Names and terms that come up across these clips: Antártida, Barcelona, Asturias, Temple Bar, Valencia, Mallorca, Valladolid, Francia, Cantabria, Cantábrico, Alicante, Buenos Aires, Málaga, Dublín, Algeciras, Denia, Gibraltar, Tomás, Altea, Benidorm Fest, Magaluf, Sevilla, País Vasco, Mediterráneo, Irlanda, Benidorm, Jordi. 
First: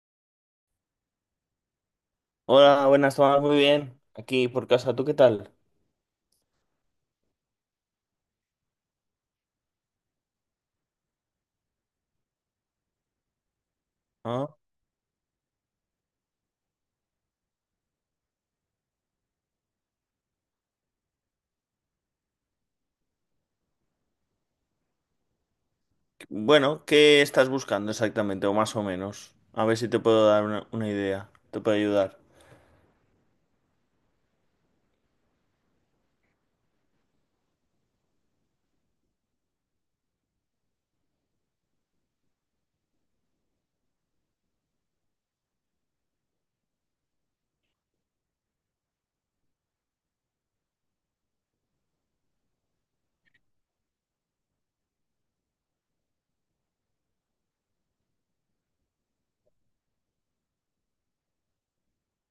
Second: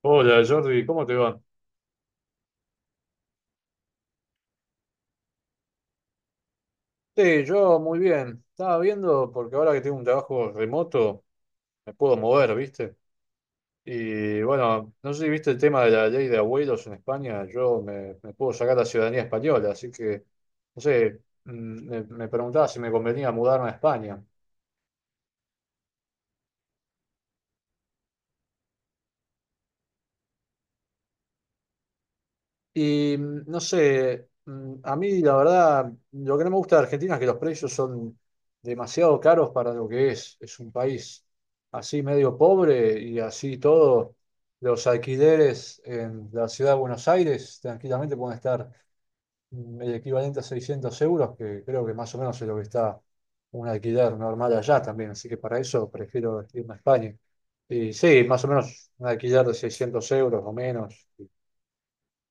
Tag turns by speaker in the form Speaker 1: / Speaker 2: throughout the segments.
Speaker 1: Hola Jordi, ¿cómo te va?
Speaker 2: Hola, buenas, Tomás, muy bien. Aquí por casa, ¿tú qué tal?
Speaker 1: Sí, yo muy bien. Estaba viendo porque ahora que tengo un trabajo remoto me puedo mover, ¿viste? Y
Speaker 2: Ah,
Speaker 1: bueno, no sé si viste el tema de la ley de abuelos en España. Yo me puedo sacar la ciudadanía española, así que, no sé, me preguntaba si me convenía mudarme a España.
Speaker 2: bueno, ¿qué estás buscando exactamente? O más o menos. A ver si te puedo dar una idea, te puedo ayudar.
Speaker 1: Y no sé, a mí la verdad, lo que no me gusta de Argentina es que los precios son demasiado caros para lo que es. Es un país así medio pobre y así todo. Los alquileres en la ciudad de Buenos Aires tranquilamente pueden estar el equivalente a 600 euros, que creo que más o menos es lo que está un alquiler normal allá también. Así que para eso prefiero irme a España. Y sí, más o menos un alquiler de 600 euros o menos.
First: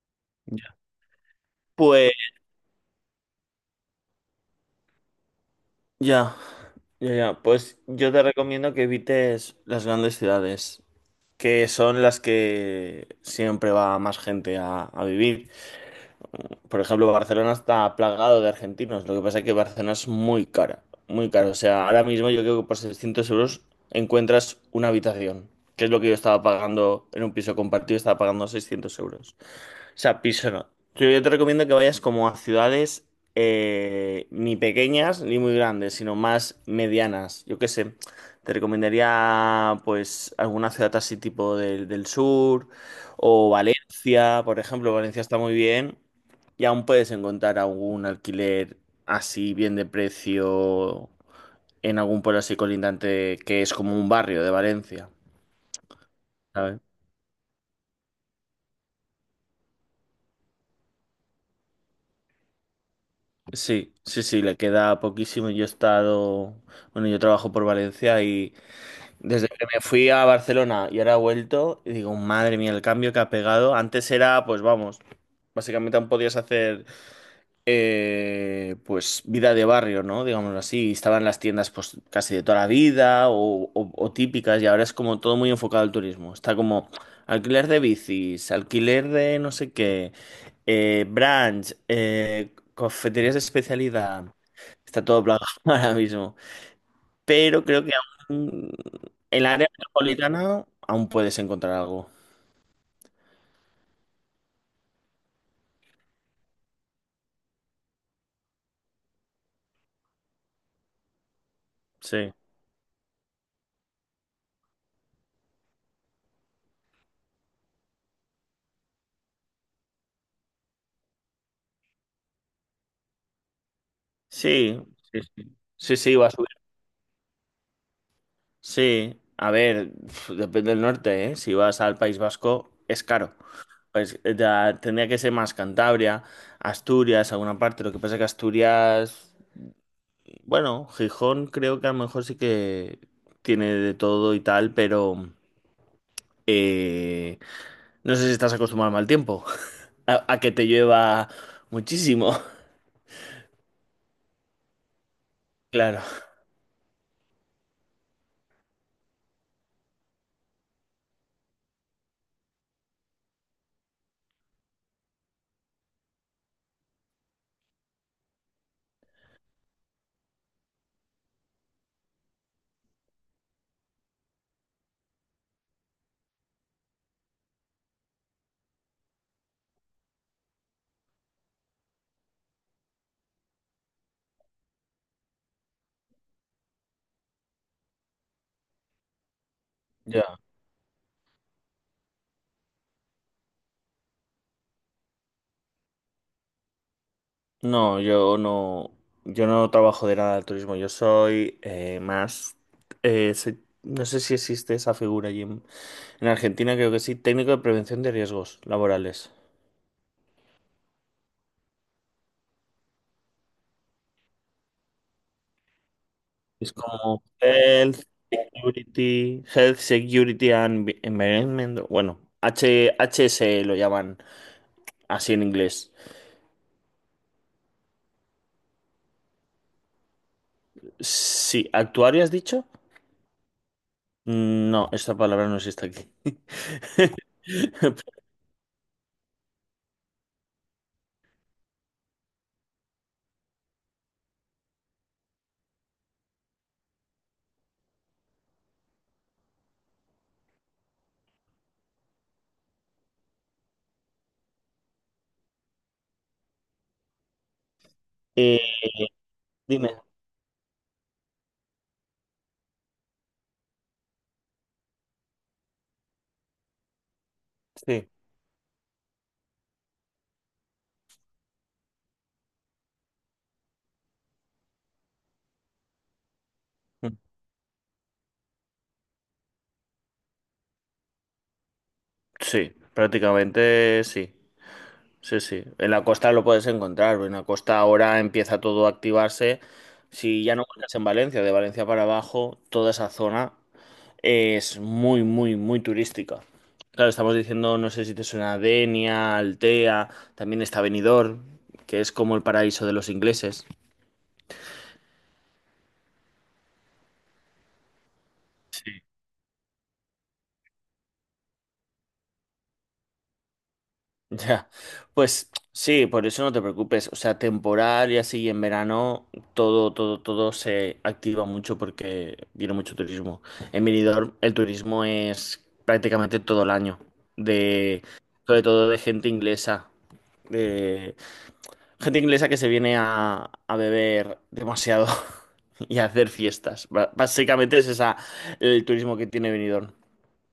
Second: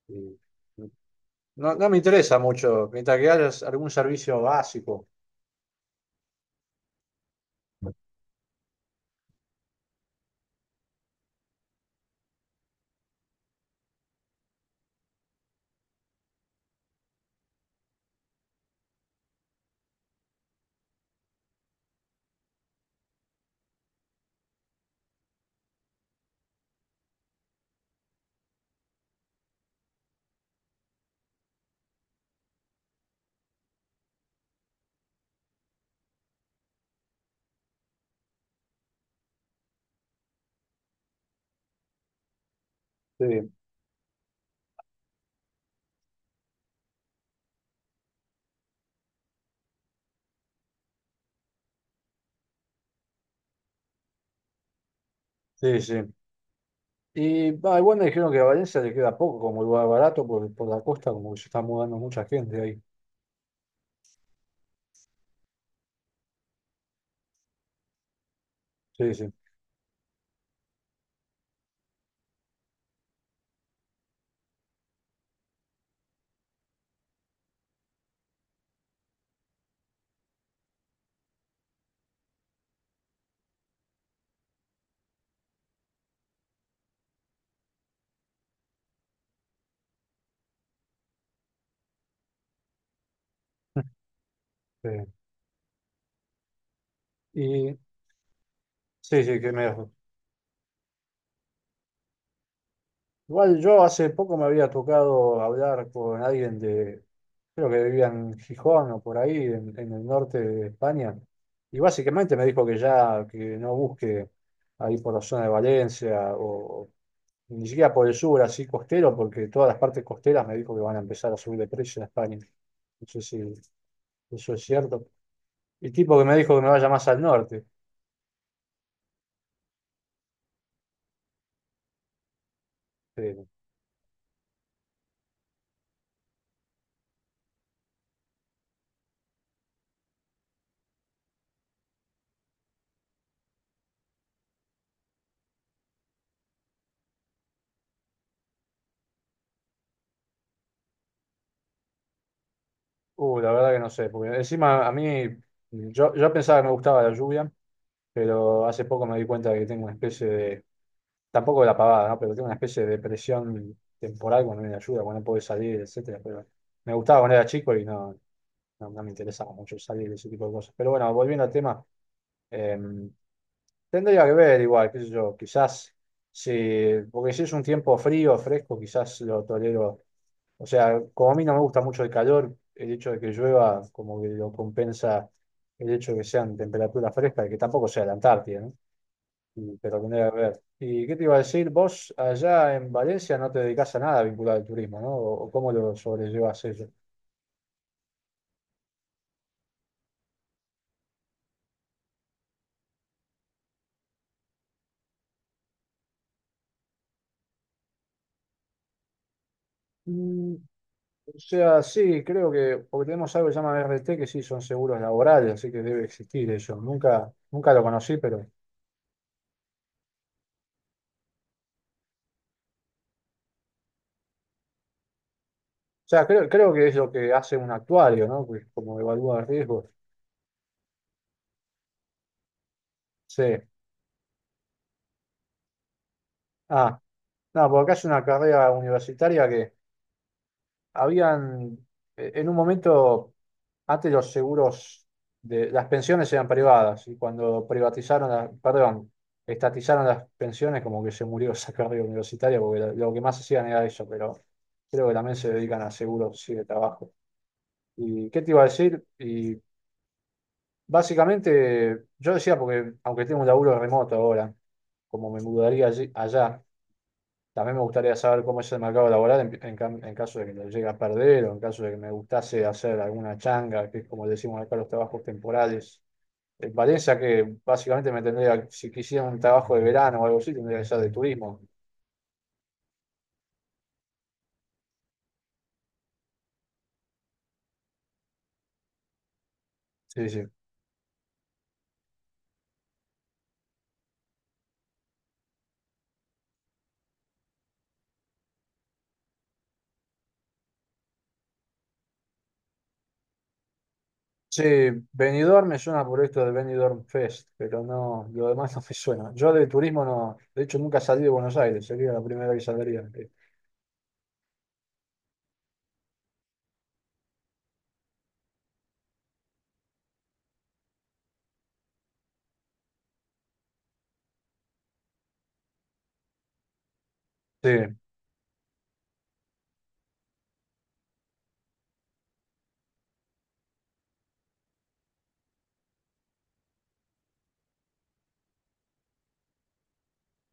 Speaker 1: y-
Speaker 2: Ya.
Speaker 1: y no, no me
Speaker 2: Pues
Speaker 1: interesa mucho, mientras que haya algún servicio básico.
Speaker 2: ya, ya, ya. Pues yo te recomiendo que evites las grandes ciudades, que son las que siempre va más gente a vivir. Por ejemplo, Barcelona está plagado de argentinos. Lo que pasa es que Barcelona es muy cara, muy cara. O sea, ahora mismo yo creo que por 600 euros encuentras una habitación, que es lo que yo estaba pagando en un piso compartido, estaba pagando 600 euros. O sea, piso no. Yo te recomiendo que vayas como a ciudades ni pequeñas ni muy grandes, sino más medianas. Yo qué sé, te recomendaría pues alguna ciudad así tipo del sur
Speaker 1: Sí,
Speaker 2: o Valencia, por ejemplo. Valencia está muy bien y aún puedes encontrar algún alquiler así bien de precio en algún pueblo así colindante que es como un barrio de Valencia,
Speaker 1: sí, sí.
Speaker 2: ¿sabes?
Speaker 1: Y igual me dijeron que a Valencia le queda poco, como lugar barato, por la costa, como que se está mudando mucha gente ahí.
Speaker 2: Sí, sí, sí, le queda poquísimo. Yo he estado, bueno, yo trabajo por Valencia y
Speaker 1: Sí, sí.
Speaker 2: desde que me fui a Barcelona y ahora he vuelto, y digo, madre mía, el cambio que ha pegado. Antes era, pues vamos, básicamente aún podías hacer pues vida de barrio, ¿no? Digámoslo así. Estaban las tiendas pues casi de toda la vida o típicas y ahora es como todo muy enfocado al turismo. Está como alquiler de bicis, alquiler de no sé qué, brunch, cafeterías de especialidad.
Speaker 1: Sí.
Speaker 2: Está todo plagado ahora mismo. Pero
Speaker 1: Y
Speaker 2: creo que aún
Speaker 1: sí, sí,
Speaker 2: en
Speaker 1: que
Speaker 2: la área
Speaker 1: me,
Speaker 2: metropolitana aún puedes encontrar algo.
Speaker 1: igual yo hace poco me había tocado hablar con alguien de, creo que vivía en Gijón o por ahí, en el norte de España, y
Speaker 2: Sí.
Speaker 1: básicamente me dijo que ya, que no busque ahí por la zona de Valencia o ni siquiera por el sur, así costero, porque todas las partes costeras me dijo que van a empezar a subir de precio en España. No sé si eso es
Speaker 2: Sí,
Speaker 1: cierto.
Speaker 2: sí, sí.
Speaker 1: El
Speaker 2: Sí, sí,
Speaker 1: tipo que
Speaker 2: va a
Speaker 1: me
Speaker 2: subir.
Speaker 1: dijo que me vaya más al norte.
Speaker 2: Sí, a ver, pf, depende del norte, ¿eh? Si vas al País Vasco, es caro.
Speaker 1: Sí.
Speaker 2: Pues, ya tendría que ser más Cantabria, Asturias, alguna parte. Lo que pasa es que Asturias, bueno, Gijón creo que a lo mejor sí que tiene de todo y tal, pero eh, no sé si estás acostumbrado al mal tiempo, a que te llueva muchísimo.
Speaker 1: La verdad que no sé, porque encima a mí,
Speaker 2: Claro.
Speaker 1: yo pensaba que me gustaba la lluvia, pero hace poco me di cuenta de que tengo una especie de, tampoco de la pavada, ¿no? Pero tengo una especie de depresión temporal cuando viene la lluvia, cuando no puedo salir, etcétera, pero me gustaba cuando era chico y no, no, no me interesaba mucho salir de ese tipo de cosas. Pero bueno, volviendo al tema, eh, tendría que ver igual, qué sé yo, quizás si, porque si es un tiempo frío, fresco, quizás lo tolero. O sea, como a mí no me gusta mucho el calor, el hecho de que llueva como que lo compensa el hecho de que sean temperaturas frescas y que tampoco sea la Antártida, ¿no? Y te lo tendría que
Speaker 2: Ya.
Speaker 1: ver. ¿Y qué te iba a decir? Vos allá en Valencia no te dedicás a nada vinculado al turismo, ¿no? ¿O cómo lo sobrellevas eso?
Speaker 2: No, yo no trabajo de nada de turismo. Yo soy más, no sé si existe esa figura allí en, Argentina, creo que sí, técnico de prevención de riesgos laborales.
Speaker 1: Mm, O sea, sí, creo que, porque tenemos algo que se llama RT, que sí son seguros laborales, así que debe existir
Speaker 2: Es
Speaker 1: eso.
Speaker 2: como
Speaker 1: Nunca, nunca lo
Speaker 2: Health,
Speaker 1: conocí, pero, o
Speaker 2: Security, Health, Security and Environment, bueno, HSE lo llaman así en inglés.
Speaker 1: sea, creo que es lo que hace un actuario, ¿no? Que como evalúa riesgos.
Speaker 2: Sí, ¿actuario has dicho?
Speaker 1: Sí.
Speaker 2: No, esta palabra no existe aquí.
Speaker 1: Ah, no, porque acá es una carrera universitaria que habían, en un momento, antes los seguros de las pensiones eran privadas y cuando privatizaron, perdón, estatizaron las pensiones, como que se murió esa carrera universitaria porque lo que más hacían era eso, pero creo que también se dedican a seguros, sí, de trabajo. ¿Y qué te
Speaker 2: Eh,
Speaker 1: iba a decir? Y
Speaker 2: Dime,
Speaker 1: básicamente, yo decía, porque aunque tengo un laburo remoto ahora, como me mudaría allá. También me
Speaker 2: sí.
Speaker 1: gustaría saber cómo es el mercado laboral en, en caso de que lo llegue a perder o en caso de que me gustase hacer alguna changa, que es como decimos acá los trabajos temporales. En Valencia, que básicamente me tendría, si quisiera un trabajo de verano o algo así, tendría que ser de turismo.
Speaker 2: Sí, prácticamente sí. Sí, sí. En la costa lo puedes encontrar. En la costa ahora empieza todo a activarse.
Speaker 1: Sí,
Speaker 2: Si
Speaker 1: sí.
Speaker 2: ya no buscas en Valencia, de Valencia para abajo, toda esa zona es muy, muy, muy turística. Claro, estamos diciendo, no sé si te suena Denia, Altea, también está Benidorm, que es como el paraíso de los ingleses.
Speaker 1: Sí, Benidorm me suena por esto del Benidorm Fest, pero no, lo demás no me suena. Yo de turismo no, de hecho nunca salí de Buenos Aires, sería la primera que saldría.
Speaker 2: Ya, pues sí, por eso no te preocupes. O sea, temporal y así en verano todo, todo, todo se activa mucho porque viene mucho turismo. En Benidorm el turismo es prácticamente todo el año,
Speaker 1: Sí.
Speaker 2: de, sobre todo de gente inglesa que se viene a beber demasiado y a hacer fiestas. Básicamente es esa el turismo que tiene Benidorm.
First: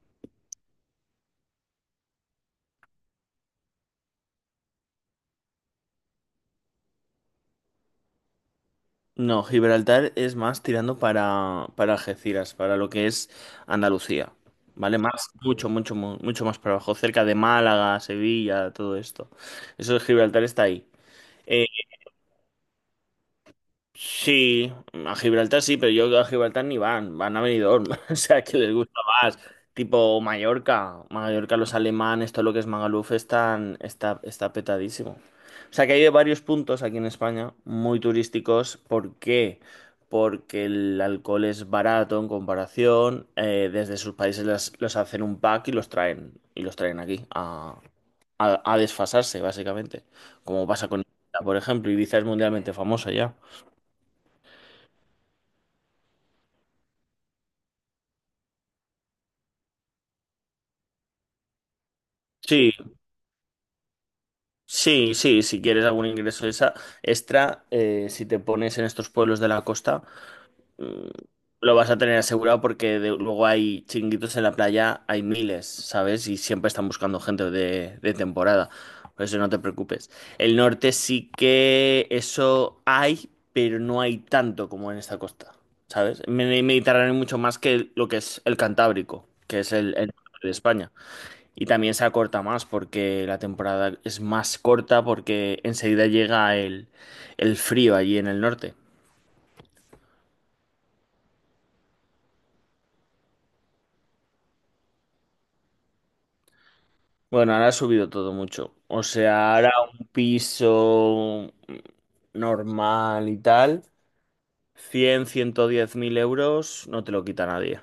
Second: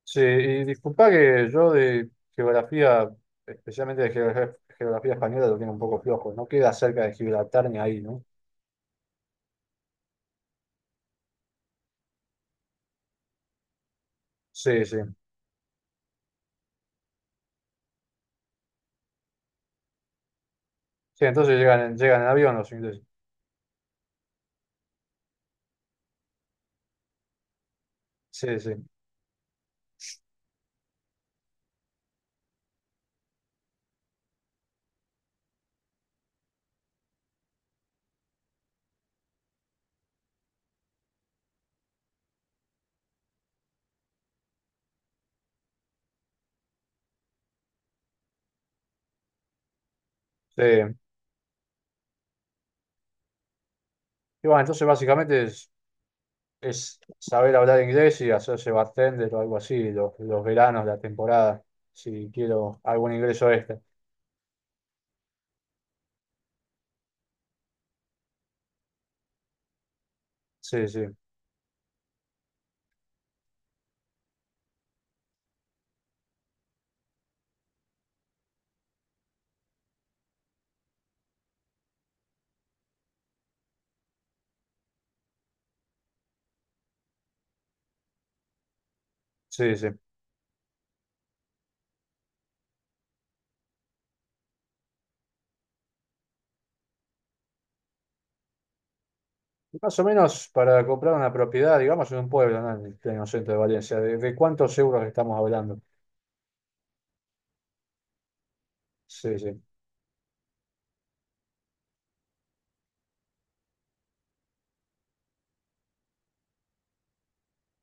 Speaker 1: Sí, y disculpa que yo de geografía, especialmente de geografía española, lo tengo un poco flojo. No queda cerca de Gibraltar ni ahí, ¿no?
Speaker 2: No, Gibraltar es más tirando para, Algeciras, para lo que es Andalucía,
Speaker 1: Sí,
Speaker 2: ¿vale?
Speaker 1: sí.
Speaker 2: Más, mucho, mucho, mucho más para abajo, cerca de Málaga, Sevilla, todo esto. Eso de Gibraltar está ahí.
Speaker 1: Sí, entonces
Speaker 2: Eh,
Speaker 1: llegan en avión los ingleses.
Speaker 2: Sí, a Gibraltar sí, pero yo a Gibraltar ni van, van a Benidorm, o sea, que
Speaker 1: Sí, sí.
Speaker 2: les gusta más, tipo Mallorca, Mallorca los alemanes, todo lo que es Magaluf está petadísimo. O sea, que hay varios puntos aquí en España muy turísticos, ¿por qué? Porque el alcohol es barato en comparación, desde sus países hacen un pack y los traen aquí a, a desfasarse, básicamente,
Speaker 1: Sí.
Speaker 2: como pasa con Ibiza, por ejemplo, Ibiza es mundialmente famosa ya.
Speaker 1: Y bueno, entonces básicamente es, saber hablar inglés y hacerse bartender o algo así, los veranos, la temporada, si
Speaker 2: Sí,
Speaker 1: quiero algún ingreso extra.
Speaker 2: sí, sí, si quieres algún ingreso extra, si te pones en estos pueblos de la costa,
Speaker 1: Sí, sí,
Speaker 2: mm, lo vas a tener asegurado porque luego hay chinguitos en la playa, hay miles, ¿sabes? Y siempre están buscando gente de temporada, por eso no te preocupes. El norte sí que eso hay, pero no hay tanto como en esta costa, ¿sabes? En el Mediterráneo hay mucho más que lo que es el Cantábrico, que es
Speaker 1: sí, sí.
Speaker 2: el norte de España. Y también se acorta más porque la temporada es más corta porque enseguida llega el frío allí en el norte.
Speaker 1: Y más o menos para comprar una propiedad, digamos, en un pueblo, ¿no? En el pleno centro de Valencia, ¿de cuántos euros estamos hablando?
Speaker 2: Bueno, ahora ha subido todo mucho. O
Speaker 1: Sí,
Speaker 2: sea,
Speaker 1: sí.
Speaker 2: ahora un piso normal y tal, ciento diez mil euros no te lo quita nadie.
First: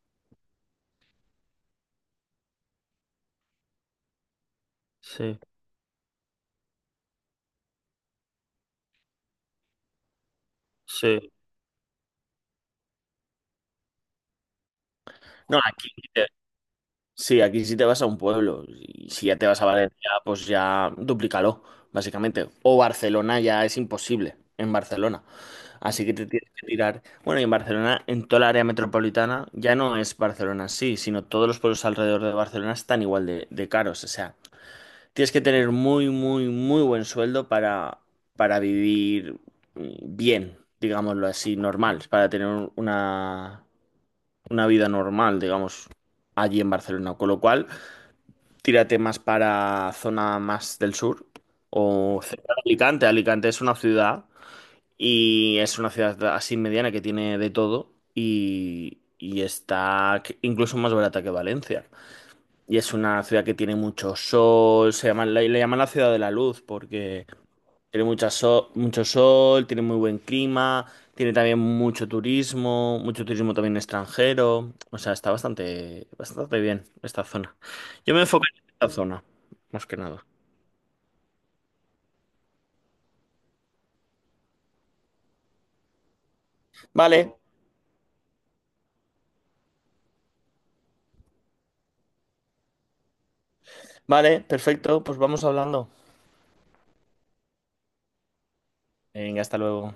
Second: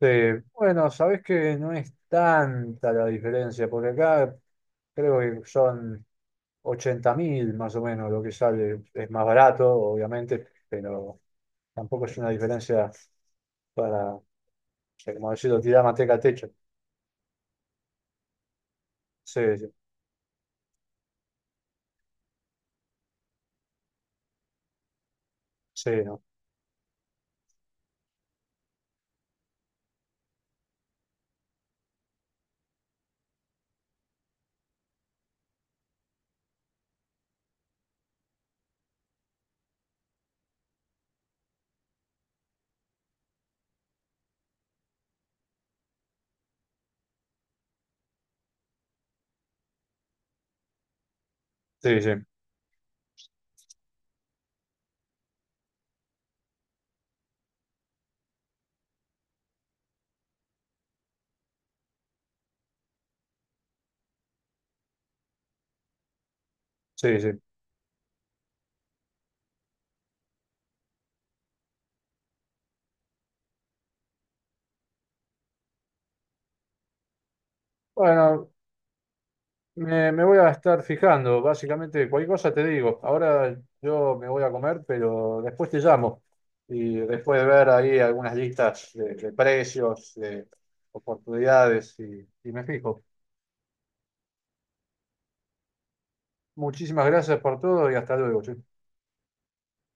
Speaker 1: Bueno, sabés que no es tanta la diferencia, porque acá creo
Speaker 2: Sí,
Speaker 1: que son 80.000 más o menos lo que sale. Es más barato, obviamente, pero
Speaker 2: sí.
Speaker 1: tampoco es una diferencia para, o sea, como
Speaker 2: No,
Speaker 1: decirlo, tirar
Speaker 2: aquí.
Speaker 1: manteca al techo.
Speaker 2: Sí, aquí si te vas a un pueblo. Y si ya
Speaker 1: Sí,
Speaker 2: te vas a
Speaker 1: sí,
Speaker 2: Valencia, pues ya duplícalo, básicamente. O Barcelona ya es imposible en Barcelona.
Speaker 1: sí,
Speaker 2: Así que
Speaker 1: no.
Speaker 2: te tienes que tirar. Bueno, y en Barcelona, en toda la área metropolitana, ya no es Barcelona sí, sino todos los pueblos alrededor de Barcelona están igual de caros. O sea, tienes que tener muy, muy, muy buen sueldo para, vivir bien, digámoslo así, normal, para tener una, una vida normal, digamos, allí en Barcelona. Con lo cual. Tírate más para zona más del sur
Speaker 1: Sí, sí,
Speaker 2: o cerca de Alicante. Alicante es una ciudad y es una ciudad así mediana que tiene de todo y está incluso más barata que Valencia. Y es una ciudad que tiene mucho sol, le llaman la ciudad de la luz
Speaker 1: sí,
Speaker 2: porque
Speaker 1: sí.
Speaker 2: tiene mucho sol, tiene muy buen clima, tiene también mucho turismo también extranjero. O sea, está bastante, bastante bien esta zona. Yo me enfoco
Speaker 1: Bueno,
Speaker 2: en esta zona, más que
Speaker 1: me
Speaker 2: nada.
Speaker 1: voy a estar fijando, básicamente cualquier cosa te digo. Ahora yo me voy a comer, pero después te llamo. Y
Speaker 2: Vale,
Speaker 1: después de ver ahí algunas listas de, precios, de oportunidades, y me fijo.
Speaker 2: vale, perfecto, pues vamos hablando.
Speaker 1: Muchísimas gracias por todo y hasta luego. Che.
Speaker 2: Venga, hasta luego.